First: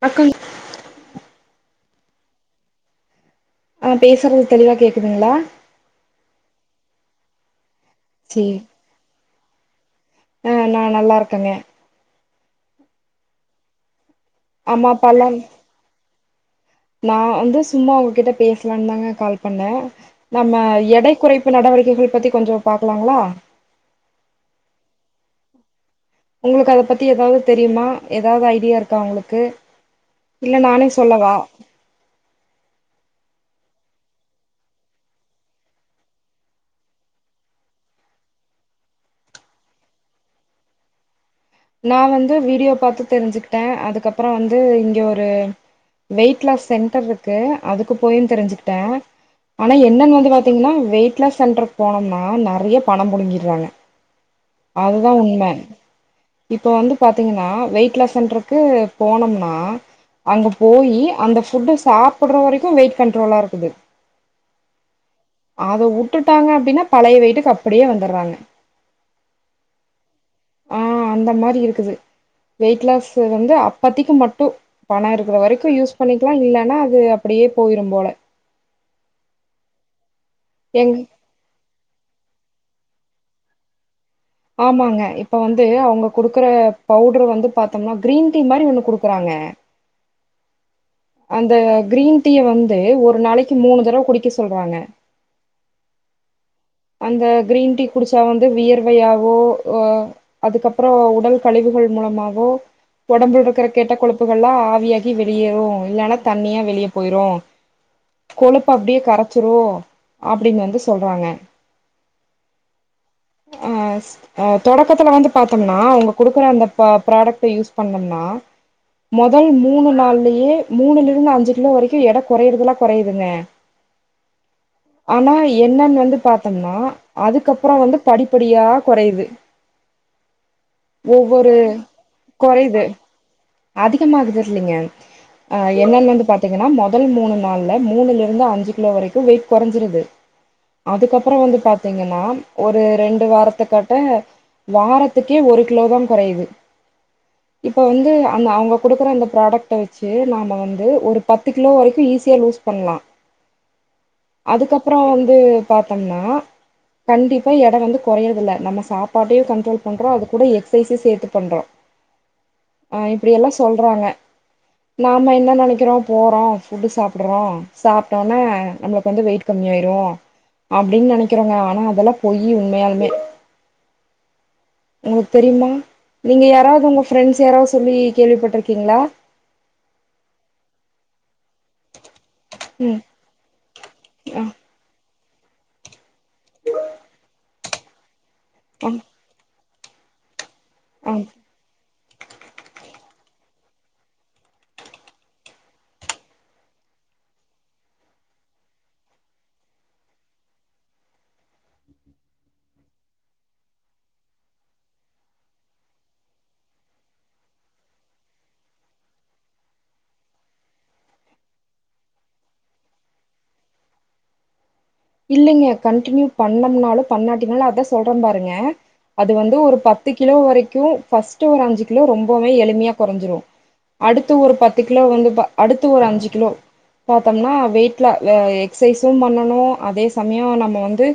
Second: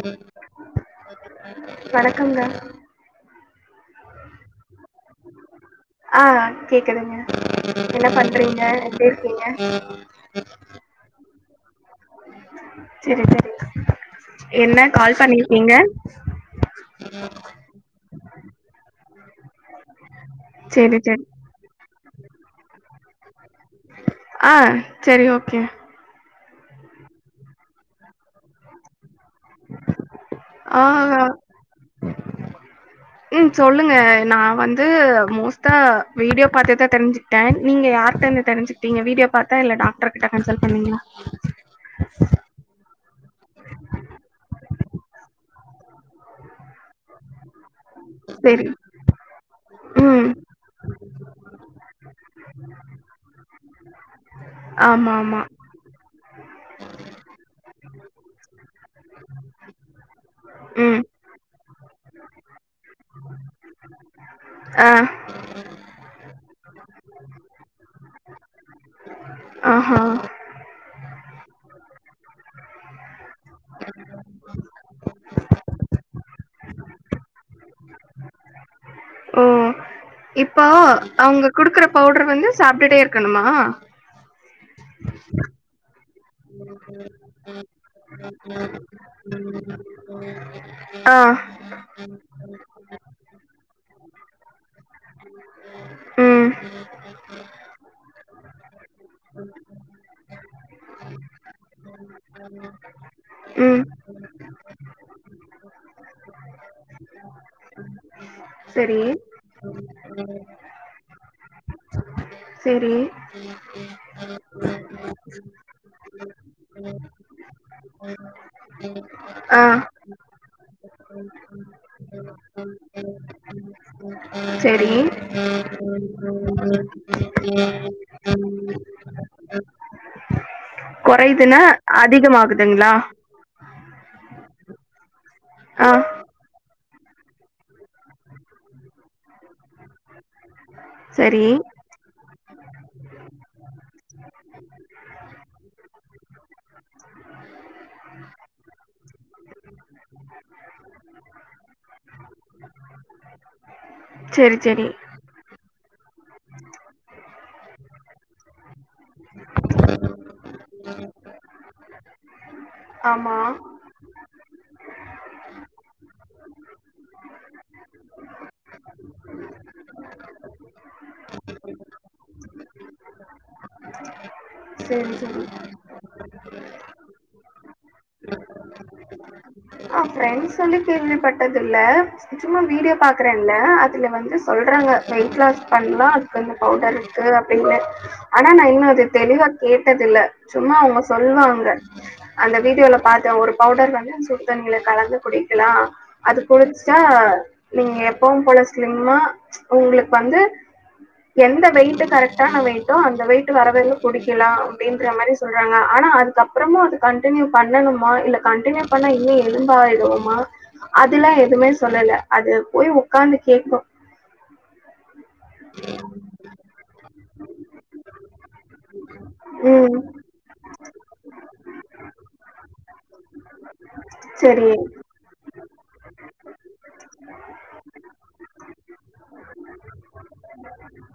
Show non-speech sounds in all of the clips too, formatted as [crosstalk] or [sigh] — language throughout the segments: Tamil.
ம் வணக்கம் வணக்கங்க அவ பேசறது தெளிவா கேக் குதுங்களா ஆ கேக்குதுங்க என்ன பண்றீங்க எப்டி இருக்கீங்க [inaudible] ம் நா நல்லா இருக்கங்க சரி சரி அம்மா அப்பாலான் நா வந்து சும்மா உங்ககிட்ட பேசலான் தாங்க கால் பண்ண நம்ம செரி எடை செரி கெறைப்பு நடவடிக்கைகள் பத்தி கொஞ்சோ பாக்கலாங்களா அ சரி ஓகே உங்களுக்கு அத பத்தி ஏதாவ்து தெரியுமா ஏதாவ்து ஐடியாருக்கா உங்களுக் கு இல்ல ஆ நானே சொல்லவா ம் சொல்லுங்க நா வந்து மோஸ்ட்டா வீடியோ பாத்துதான் தெரிஞ்சு கிட்டேன் நீங்க யார்ட்ட இருந்து தெரிஞ்சுக்கிட்டிங்க வீடியோ பாத்தா இல்ல டாக்டர் கிட்ட கன்சல் பண்ணிங்ளா நா வந்து வீடியோ பாத்து தெரிஞ்சுக்கிட்டேன் அதுக்கப்பறம் வந்து இங்கே ஒரு வெயிட் லாஸ் சென்டருக்கு அதுக்கு போயும் தெரிஞ்சுக் செரி கிட்டேன் ஆனா என்னன்னு ம் வந்து பாத்தீங்கன்னா வெயிட் ட்லாஸ் சென்டருக்கு போனோம்னா நறைய பணம் புடுங்கிட்றாங்க ஆமா அதுதான் ஆமா உண்ம இப்ப வந்து பாத்தீங்கன்னா வெயிட் லாஸ் சென்ட்ருக்கு போனோம்னா அங்க ம் போயி அந்த ஃபுட்டு சாப்புட்ற வரைக்கும் வெயிட் கண்ட்ரோலா இருக்குது அ அத உட்டுட்டாங்க அப்டின்னா பழைய வெயிட்டுக்கு அப்டியே வந்துட்றாங்க ஆஹா ஆஅந்த மாரி இருக்குது வெயிட் லாஸ் வந்து அப்பத்திக்கு மட்டும் பணம் இருக்கிற வரைக்கும் யூஸ் பண்ணிக்கலா இல்லன்னா அது அப்படியே போயிரும் போல ஓ இப்போ எங் அவுங்க குடுக்குற பவுடர் வந்து சாப்டுட்டே இருக்கணுமா ஆமாங்க இப்ப வந்து அவுங்க குடுக்குற பவுடரு வந்து பாத்தோம்னா கிரீன் டீ மாரி ஒண்ணு குடுக்குறாங்க ஆ அந்த கிரீன் டீய வந்து ஒரு நாளைக்கு மூணு தடவ குடிக்க சொல்றாங்க ம் அந்த கிரீன் டீ குடிச்சா வந்து வியர்வையாவோ அ அதுக்கப்புறம் உடல் கழிவுகள் மூலமாவோ ஒடம்புல்ருக்கிற ம் கெட்ட கொழுப்புகள்லா ஆவியாகி வெளியேறு இல்லன்னா தண்ணியா வெளியே போயிரும் கொழுப்பு அப்டியே செரி கரச்சிரு அப்டின்னு வந்து சொல்றாங்க செரி அ அ தொடக்கத்துல வந்து பாத்தோம்னா அவுங்க குடுக்குற அந்தப் ப ப்ராடக்ட யூஸ் பண்ணோம்னா மொதல் ஆ மூணு நாள்லயே மூணுல இருந்து அஞ்சு கிலோ வரைக்கும் எட குறையறதுல்லா குறையுதுங்க செரி தம்ன்னா அதுக்கப்புறம் வந்து படிப் படியா கொறையுது ஒவ்வொரு கொறையுதுன்னா கொறையுது அதிகமாகுதுங்களா அதிகமாகுதர்லிங்க அ ஆ என்னன்னு வந்து பாத்தீங்கன்னா மொத் முதல் மூணு நாள்ல மூணுலிருந்து அஞ்சு கிலோ வரைக்கும் வெயிட் கொறஞ்சிருது அதுக்கப் ப்புறம் செரி வந்து பாத்தீங்கன்னா ஒரு ரெண்டு வாரத்துக்கட்ட வாரத்துக்கே ஒரு கிலோதான் கொறையுது இப்ப வந்து அந்த அவுங்க குடுத் ப்புற அந்த ப்ராடக்ட வித் சேரி நாம வந்து ஒரு பத்து கிலோ வரைக்கு ஈசியா லூஸ் பண்ணலா செரி செரி அதுக்கப்பறோ வந்து பாத் குனு கண் டிப்பா எட வந்து கொறையிறதில்ல நம்ம ஸ் சாப்பாட்டையு கண்ட்ரோல் பண்றோ அது கூட எக்ஸசைஸியு சேத்து பண்றோ அ ஆமா இப்டியெல்லா சொல்றாங்க நாம என்ன நெனைக்கிறோ போறோ ஃபுட்டு் சாப்புட்றோ சாப்ட்டோன்னே நம்மளுக்கு வந்து வெயிட் கம்மியாயிரு அப்டின்னு நெனைக்கிறோங்க ஆனா அதெல்லா பொய்யி உண்மையாலுமே சேரி உங்களுக்கு சேரி தெரியுமா நீங்க யாராவது உங்க ஃப்ரெண்ட்ஸ் யாராவது சொல்லி கேள்விப்பட்டிருக்கீங்களா ஃப்ரெண்ட்ஸுன்னு கேள்விப்பட்டதில்ல சும்மா வீடியோ ம் பாக்குறல்ல அதுல வந்து ஆ சொல்றாங்க வெயிட் லாஸ் பண்ணலா கொஞ்சோ பவுடர் இருக்கு இல்ல ஆனா நா ஆ இன்னு அத தெளிவா கேட்டதில்ல சும்மா அவங்க ஆ சொல்வாங்க அந்த வீடியோல பாத்தே ஒரு பவுடர் வந்து அந்த சுட் தண்ணில கலந்து குடிக்கலா அது குடிச்சிட்டா நீங்க எப்பவு போல ஸ்லிமா ஒங்களுக் வந்து எந்த வெயிட்டு கரெக்ட்டான வெயிட்டோ அந்த வெயிட்டு வரவரையிலு குடிக்கலா அப்டின்ற மாரி சொல்றாங்க ஆனா அதுக்கப்றமு அது கண்டின்யு பண்ணனுமா இல்ல கண்டின்யு பண்ணா இ எலும்பாயிடுவோமா அதுல்லா எதுமே சொல்லல அது போய் உக்காந்து கேக்கு இல்லைங்க கண்டின்யு பண்ணம்னாலு பண்ணாட்டினாலு அதா சொல்ற பாருங்க அது வந்து ஒரு ம் பத்து கிலோ வரைக்கு ஃபஸ்ட்டு ஒரு அஞ்சு கிலோ ரொம்பவே எளிமையா கொறைஞ்சிரு அடுத் த்து ஒரு செரி பத்து கிலோ வந்துதா அடுத்து ஒரு அஞ்சு கிலோ பாத்தம்னா வெயிட்ல வெ எக்சைஸு பண்ணனு அதே சமய நம்ம வந்து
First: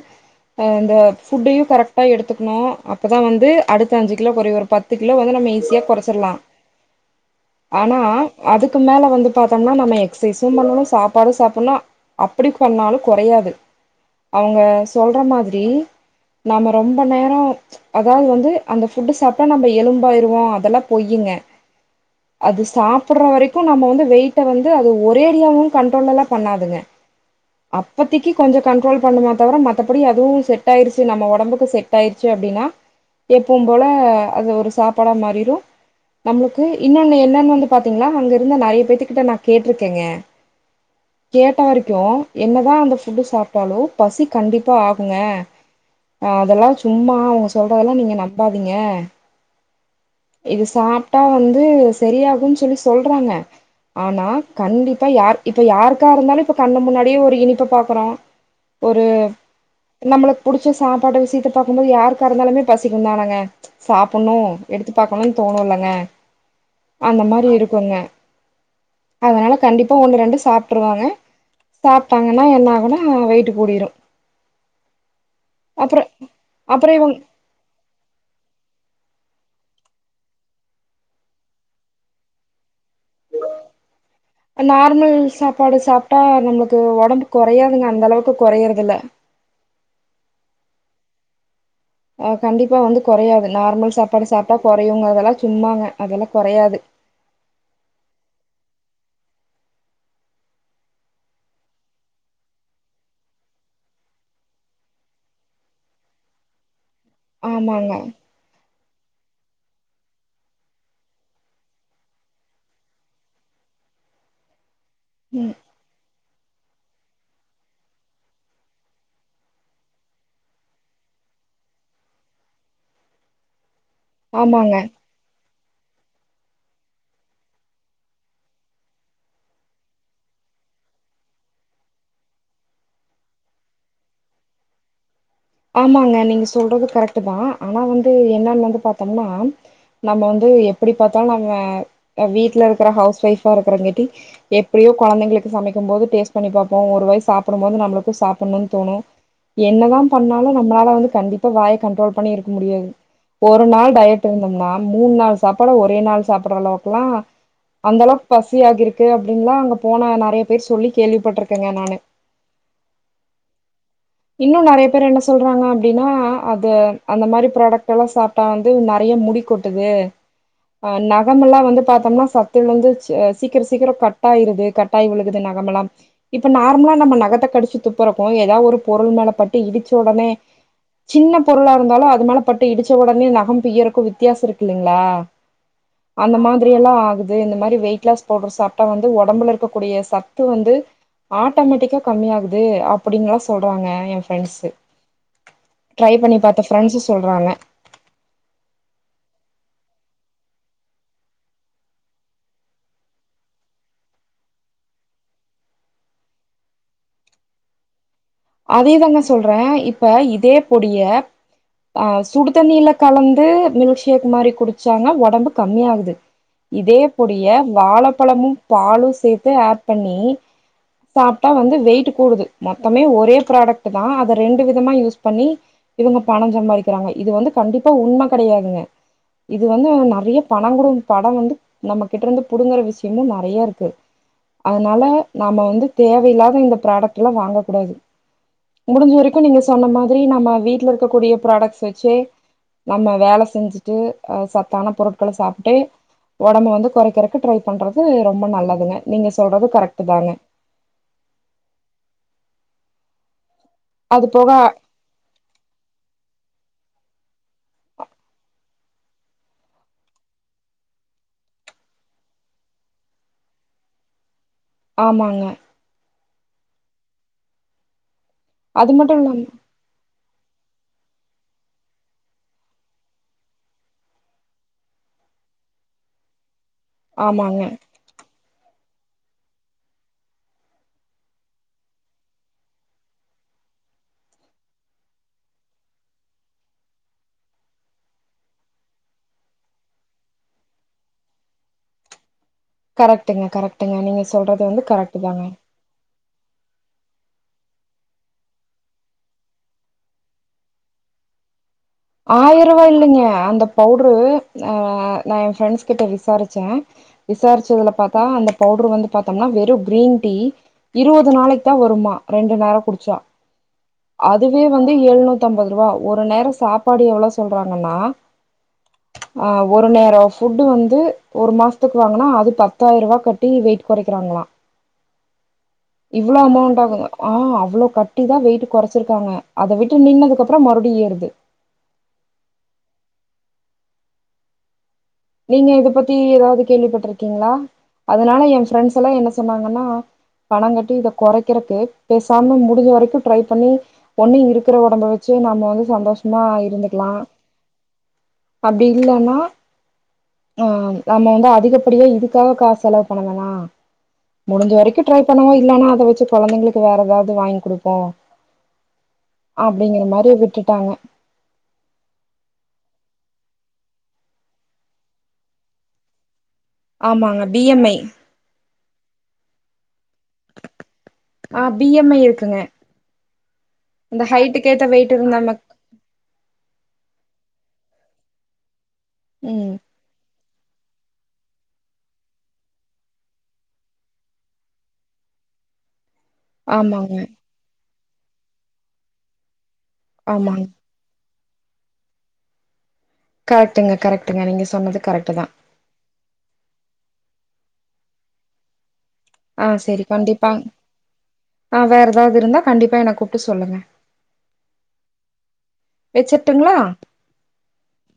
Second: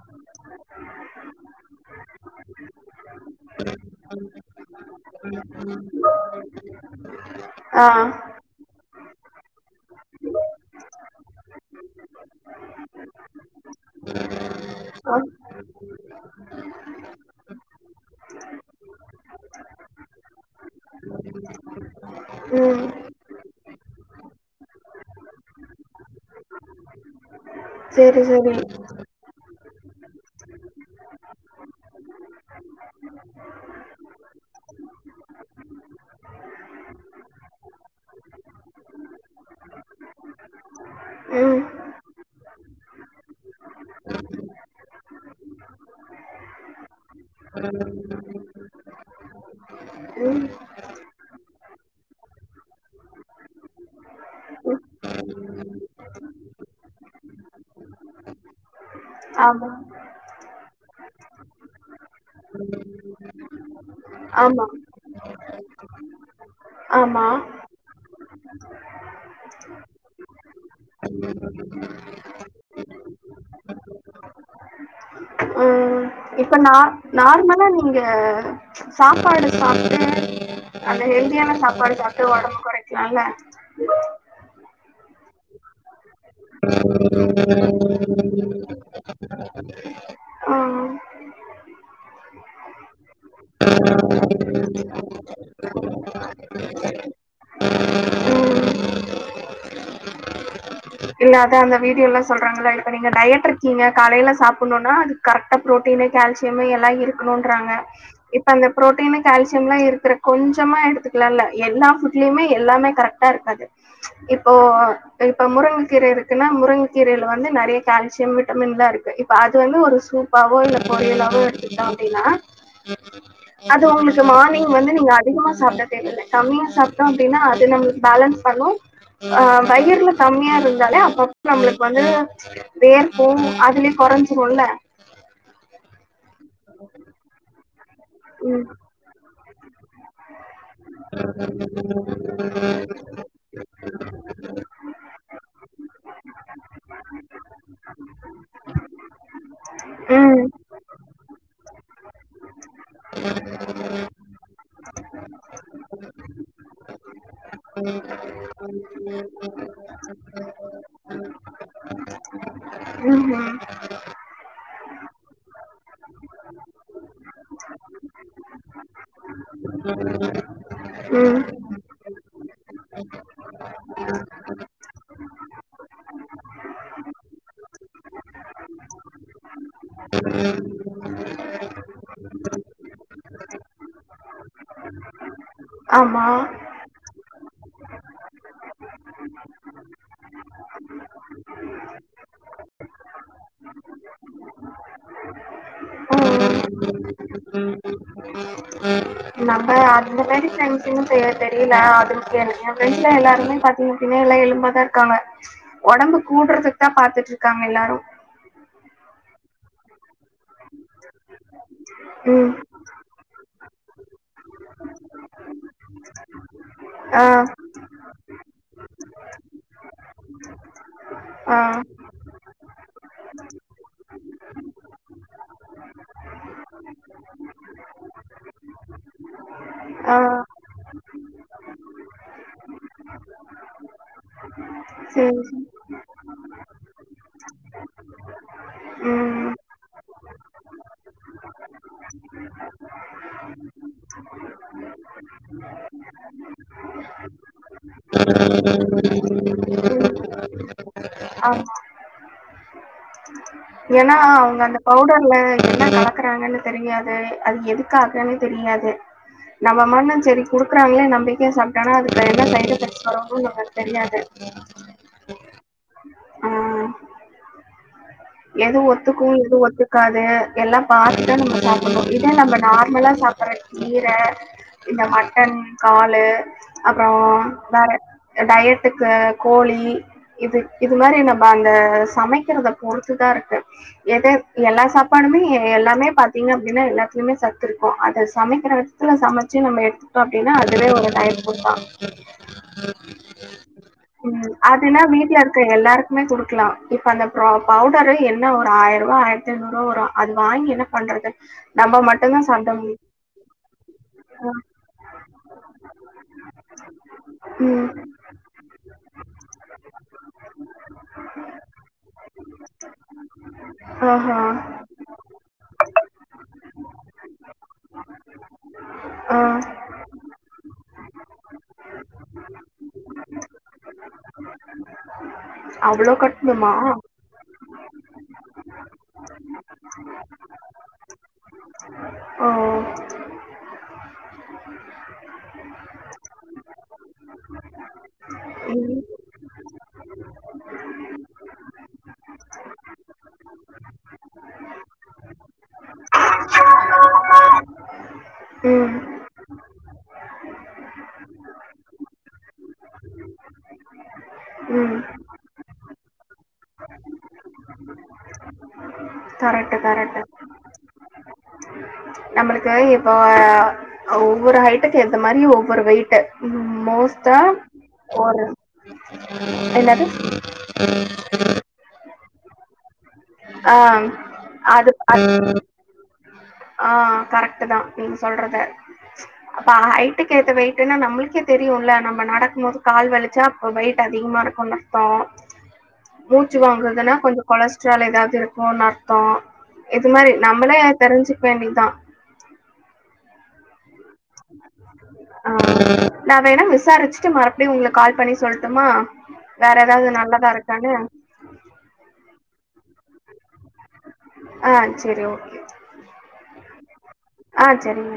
அ இந்த ஃபுட்டயு கரெக்ட்டா எடுத்துக்கணு அப்பதா வந்து அடுத்த அஞ்சு கிலோ கொறையு ஒரு பத்து கிலோ வந்து நம்ம ஈஸியா கொறச்சிர்லா ஆ ஆனா அதுக்கு மே ல வந்துட்டா பா ஆனா நம்ம எக்ஸ்சைஸு பண்ணனு சாப்பாடு சாப்புட்ணு அப்படி பண்ணாலு கொறையாது அவங்க சொல்ற ஆ மாதிரி நாம ரொம்ப நேர அதாவது வந்து அந்த ஃபுட்டு் சாப்ட்டா நம்ப எலும்பாயிருவோ அதெல்லா பொய்யிங்க அது ம் சாப்பிட்ற வரைக் கு நம்ம வந்து வெயிட்ட வந்து அது ஒரேடியாவு கண்ட்ரோல்லெல்லா பண்ணாதுங்க செரி அப்பதிக்கி செரி கொஞ்ச கண்ட்ரோல் பண்ணுமா தவர மத் மற்றபடி அதுவும் செட் ஆயிருச்சு நம்ம உடம்புக்கு செட் ஆயிருச்சு அப்படின்னா எப்புவும் போல அது ஒரு சாப் பட மாறிரும் நம்மளுக்கு இன்னொன்னு என்னன்னு வந்து பாத்தீங்களா அங்க இருந்த நிறைய பேத்துக்கிட்ட நான் கேட்டிருக்கேங்க கேட்ட ம் வரைக்கும் என்னதான் அந்த இப்ப சாப் ட்டாலோ பசி கண்டிப்பாக ஆகுங்க ஆன் அதெல்லாம் சும்மா அவுங்க சொல்றதெல்லாம் நீங்க நம்பாதீங்க ம் இது சாப்ட்டா வந்து செரியாகும்ன்னு சொல்லி சொல்றாங்க ஆனா கண்டிப்பா யார் இப்ப யாருக்கா இருந்தாலும் கண்னு முன்னாடிய ஒரு இனிப்ப பாக்கு அப்பறம் ஒரு ஆமா நம்மளுக்கு புடிச்ச சாப்ப பாட்ட விஷயத்த பாக்கும்போது யாருக்கா இருந்தாலுமே பசிக்கும் தானங்க சாப்ன்ணும் ஆமா எடுத்து பாக்கணும்னு தோணுலங்க அந்த ஆமா மாதிரி இருக்குங்க அதனால கண்டிப்பா ஒண்ணு ரெண்டு சாப்ட்டுருவாங்க சாப்ட்டாங்கன்னா என்னாகும் ல்லாம் வெயிட்டு கூடிரும் ம் அப்றம் இப்ப நா நார்மலா நீங்க சாப்பாடு சாப்ட்டு அந்த ஹெல்தியான சாப்பாடு சாப்ட்டு உடம்பு குறைக்கலாம்ல நார்மல் சாப்பாடு சாப்பிட்டு ஆ நம்பளுக்கு உடம்பு குறையாதுங்க அந்த அளவுக்கு கொறயறதுல்ல ம் ஆன் கண்டிப்பா வந்து கொறையாது நார்மல் சாப்பாடு சாப்ட்டா கொறையு ங்கறதெல்லாம் சும்மாங்க அதெல்லாம் கொறையாது ம் இல்ல அது அந்த வீடியோல்லாம் சொல்றாங்கள இப்ப நீங்க டயட் இருக்கீங்க காலையில சாப்புணுனா அது கரெக்டா ப்ரோட்டீனு கால்சியம் எல்லாம் இருக்கு இருக்கணும்ன்றாங்க ஆமாங்க இப்ப அந்த ப்ரோட்டீனு கால்சியம்லாம் இருக்கிற கொஞ்சமா எடுத்துக்கலால எல்லா ஃபுட்லயுமே எல்லாமே கரெக்டா இருக்காது இப்போ இப்ப ம் முருங்க இருக்குன்னா முருங்க கீரயில வந்து நெறய கால்சியம் விட்டமின் தான் இருக்கு இப்ப அது வந்து ஒரு சூப்பாவோ இல்ல பொரியலாவோ எடுத்துகிட்டோம் அப்டின்னா அது உங்களுக்கு மார்னிங் ஆமாங்க வந்து நீங்க அதிகமா சாப்ட கம்மியா சாப்ட்டோம் அப்டின்னா அது நம்மளுக்கு பேலன்ஸ் பண்னும் ஆன் வயிருல கம்மியா இருந்த அப்ப அப்ப நம்மளுக்கு வந்து வேர்க்கும் அதுலே கொறஞ்சிரும்ல ஆமாங்க நீங்க சொல் சொல்றது கரெக்டு தான் ஆனா வந்து வந்து என்னன்னு வந்து பாத்தோம்னா நம்ம வந்து எப்ப எப்டி பார்த்தாலும் நம்ம வீட்ல இருக்ற ஹவுஸ் ஒயிஃபா இருக்கிறங்கட்டி எப்டியோ கொழந்தங்களுக்கு சமக்கும் போது டேஸ்ட் பண்ணி பாப்போம் ஒரு வாய் சாப்டும் போது நம்பளுக்கும் சாப்புணும்னு தோணும் என்னதான் என்ன ம் பண்ணாலும் நம்மளால வந்து கண்டிப்பா வாயை கண்ட்ரோல் பண்ணி இருக்க முடியாது ஒரு நாள் டயட் இருந்தோம்னா மூணு நாள் சாப்பாட ஒரே நாள் சாப்பிடுற அளவுக்கு எல்லாம் அந்த அளவுக்கு பசி ஆகிருக்கு அப்படின்னுல்லாம் அங்க போன நெறைய பேர் சொல்லி கேள்விப்பட்டிருக்கேங்க நானு ம்ஹும் இன்னும் நெறய பேர் என்ன சொல்றாங்க அப்டின்னா அது அந்த மாதிரி ப்ராடக்ட் எல்லாம் சாப்ட்டா வந்து நெறய முடி கொட்டுது ஆன் ம் நகமெல்லாம் வந்து பாத்தோம்னா சத்திலந்து வந்து சீக்கிரம் சீக்கிரம் கட்டாயிருது கட்டாயி விழுகுது நகமெல்லாம் இப்ப நார்மலா நம்ம நகத்த கடிச்சு துப்புறப்போ ஏதாவது ஒரு பொருள் மேலப் பட்டு ட்டு இடிச்ச உடனே சின்ன பொருளா இருந்தாலும் அது மேல பட்டு இடிச்ச உடனே நகம் பிய்யரபோது வித்தியாசம் இருக்கு இல்லலைங்களா ஆமா அந்த மாதிரி எல்லாம் ஆகுது இந்த மாதிரி வெயிட லஸ் பவுடர் சாப்ட்டா வந்து உடம்புல இருக்கக்கூடிய சத்து வந்து ஆட்டோமேட்டிக்கா கம்மிய ஆகுது அப்படின் சொ சொல்றாங்க என் பிரண்ட்ஸ் ட்ரை பண்ணி ம் பார்த்த பிரண்ட்ஸ் சொல்றாங்க நம்ம அ இந்த மாதிரி சஸ்ன்னு தெரியல அது என்ண்டல எல்லாருமே பாத்தீங்க பின்னா எல்லாம் எலும்பாாதான் இருக்காங்க உடம்பு கூடுறதுக்கு தான் பாத்துட்டு இருக்காங்க எல்லாரும் [unintelligible] அதேதாங்க சொல்றேன் இப்ப இப்ப இதே பொடிய அஹ் ம் சுடுதண்ணீல கலந்து மில்க் ஷேக் மாதிரி குடிச்சாங்க உடம்பு கம்மிய ஆகுுது இதே ஆ பொடிய வாழைப்பழமும் பாலும் சேர்த்து ஆட் பண்ணி சாப்பிட்டா ஆ வந்து வெயிட் கூடுது மொத்தமே ஒரு அதே ப்ரோட்டக்ட் தான் அதை ரெண்டு விதமா யூஸ் பண்ணி இவங்க பணம் சம்பாதிக்கிறாங்க இது வந்து கண்டிப்பா உண்மை கிடையாதுங்க இது வந்து நிறைய ஆ பணம்கூடும் படம் வந்து நம்ம கிட்ட இருந்து புிடுங்கற விஷயமும் நிறைய இருக்கு அதனால சேரி நாம வந்து தேவையில்லாத இந்த ப்ரோட்டக்ட் எல்லாம் வாங்கக் கூடாது முடிஞ்ச வரைக்கும் ம் நீங்க சொன்ன மாதிரி நம்ம வீட்டுல இருக்கக்கூடிய ப்ரோட்டக்ட் வச் ஜே நம்ம வேலை செஞ்சுட்டு அஹ் சத்தான பொருட்களை சாப்பிட்டு உடம்பு வந்து குறைக்கிறதுக்கு ட்ரை பண்றது ரொம்ப நல்லதுங்க நீங்க சொல்றது கரெக்ட் தாங்க ஆமா ஏன்னா அது போக அவங்க அந்த பவுடர்ல என்ன கலக்குறாங்கன்னு தெரியாது அது எதுக்காகந்நே தெரியாது நம்ம மட்டும் சரி குடுக்குறாங்களே நம்பிக்கையா சாப்பிட்டோனா அது எதை [unintelligible] வச்சுக்கறோனு நமக்கு தெரியாது ஆமாங்க ம் எது அது மட்டு ஒத்துக்கும் இல்லாம எதுவும் ஒத்துக்காது எல்லாம் பார்த்துதா நம்ம சாப்பிடணும் இத நம்ம நார்மலா சாப்பிிடற கீரை இந்த மட்டன் காலு அப்பறம் ஆமாங்க வேற டயட்டுக்கு கோழி இது இது மாதிரி நம்ம அந்த சமைக்கிற பொறுத் சத்துதான் இருக்கு எத எல்லா சாப்பாடுமே எல்லாமே பார்த்தீங்க அப்படின்னா எல்லாத்துலையுமே சத்து இருக்கும் அதை சமைக்கிற விதத்துல சமைச்சு நம்ம எடுத்துக்கிட்டோம் அப்படின்னா அதுவே ஒரு டைம் கொடுப்பாங்க கரெக்ட்டுங்க கரெக்ட்டுங்க நீங்க உம் சொல்றது வந்து அதுனா கரெக்ட் வீட்டுல தாங்க இருக்க எல்லாருக்கும் கொடுக்கலாம் இப்ப அந்த ப்ரஃபி பவுடரு என்ன ஒரு ஆயிரூபா ஆயிரத்திஐநூறு ரூபா வரும் அது வாங்கி என்ன பண்றது நம்ம மட்டும் தான் ஆயிரம் சாப்பிட ரூபா முடியும். இல்லைங்க அந்த பவுடரு அஹ் நான் என் ஃபிரண்ட்ஸ் கிட்ட விசாரிச்சேன் ம். விசாரிச்சதுல பார்த்தா அந்த பவுடரு வந்து பா்த்தோம்னா வெறும் கிரீன் டீ இருபது நாளைக்கு தான் வருமா ரெண்டு நேரம் குடிச்சா ஆஹா. அதுவே வந்து எழுநூத்தி ஐம்பது ரூபா ஒரு நேரம் சாப்பிட்டு அப்படி எவ்ளவு சொல்றாங்கன்னா ஆ. ஒரு நேரம் போவ்ட் வந்து ஒரு மாசத்துக்கு வாங்கனா அது பத்தாயிரம் ரூபா கட்டி வெயிட் குறைக்கிறாங்கள அவ்ளோ இவ்ளோ கட்டணுமா? அமௌண்ட் ஆகுங்க ஆஹ் அவ்வளோ கட்டிதான் வெயிிட் குறைச்சிருக்காங்க அதை விட்டு நின்னதுக்குப்புறம் மறுபடியும் வெயிட் ஏறுது ஓ நீங்க இத பத்தி ஏதாவது கேள்விப்பட்டிருக்கீங்களா அதனால என் பிரெண்ட்ஸ் ம். எல்லாம் என்ன சொன்னாங்கன்னா பணம் கட்டி இத குறைக்கறக்கு பேச பண்ணி முடிஞ்ச வரைக்கும் ட்ரை பண்ணி ஒண்ணும் இருக்கிற உடம்பை வச்சே நம்ம வந்து சந்தோஷம் சும்மா இருந்துக்கலாம் அப்படி ம். இல்லைன்னா ஆஹ் நம்ம வந்து அதிகப்படியா இதுக்காக காசு செலவு பண்ண வேணாம் முடிஞ்ச ம். வரைக்கும் ட்ரை பண்ணவோம் இல்லனா வச்சு குழந்தைங்களுக்கு வேற ஏதாது வாங்கி குடுப்போம் கரெக்ட்டு, அப்டிங்கற கரெக்ட்டு. மாரியே விட்டுட்டாங்க நம்மளுக்கு இப்போ ஆஹ ஒவ்வொரு ஹைட்டுக்கு ஏத்த மாரி ஒவ்வொரு வெயிட் மோஸ்தா ஆமாங்க பி எம் ஐ ஓ ரு என்னது ஆங் பி எம் மை இருக்கு க்குங்க ஆங் அது மட் ஆங் கரட் தான் நீங்க சொல்றத அப்ப ம் ஹ ஹைட்டு ஏத்த வெயிட்டுனு நம்ளுக்கே தெரியும்ல நம்ம நடக்கும் போது கால் வலிச்சா அப்ப வெயிட் அதிகமா இருக்குனு அர்த்தோம் மூச்சு வாங்கறதுன்னா ஆமாங்க கொஞ்சம் கொலஸ் சலை த திருப்ப நர்த்தம் இது மாரி ஆமாங்க நம்மலெ தெரிஞ்சு வேண்டிதான் கரெட்டுங்க கரெக்ட் ஆங் நான் வேணா விசாரிச்சுட்டு மறன் அப்படி உங்களுக்கு கால் பண்ணி சொல்ட்டுமா வேற ஆங் செரி ஏதாவது கண்டிப்பா நல்லதா இருக்கான்னு ஆங் வேற ஏதாவது இருந்தா கண்டிப்பா என்ன கூப்டு ஆங் செரி ஓகே ட்டுங்களா ஆங் சரிங்க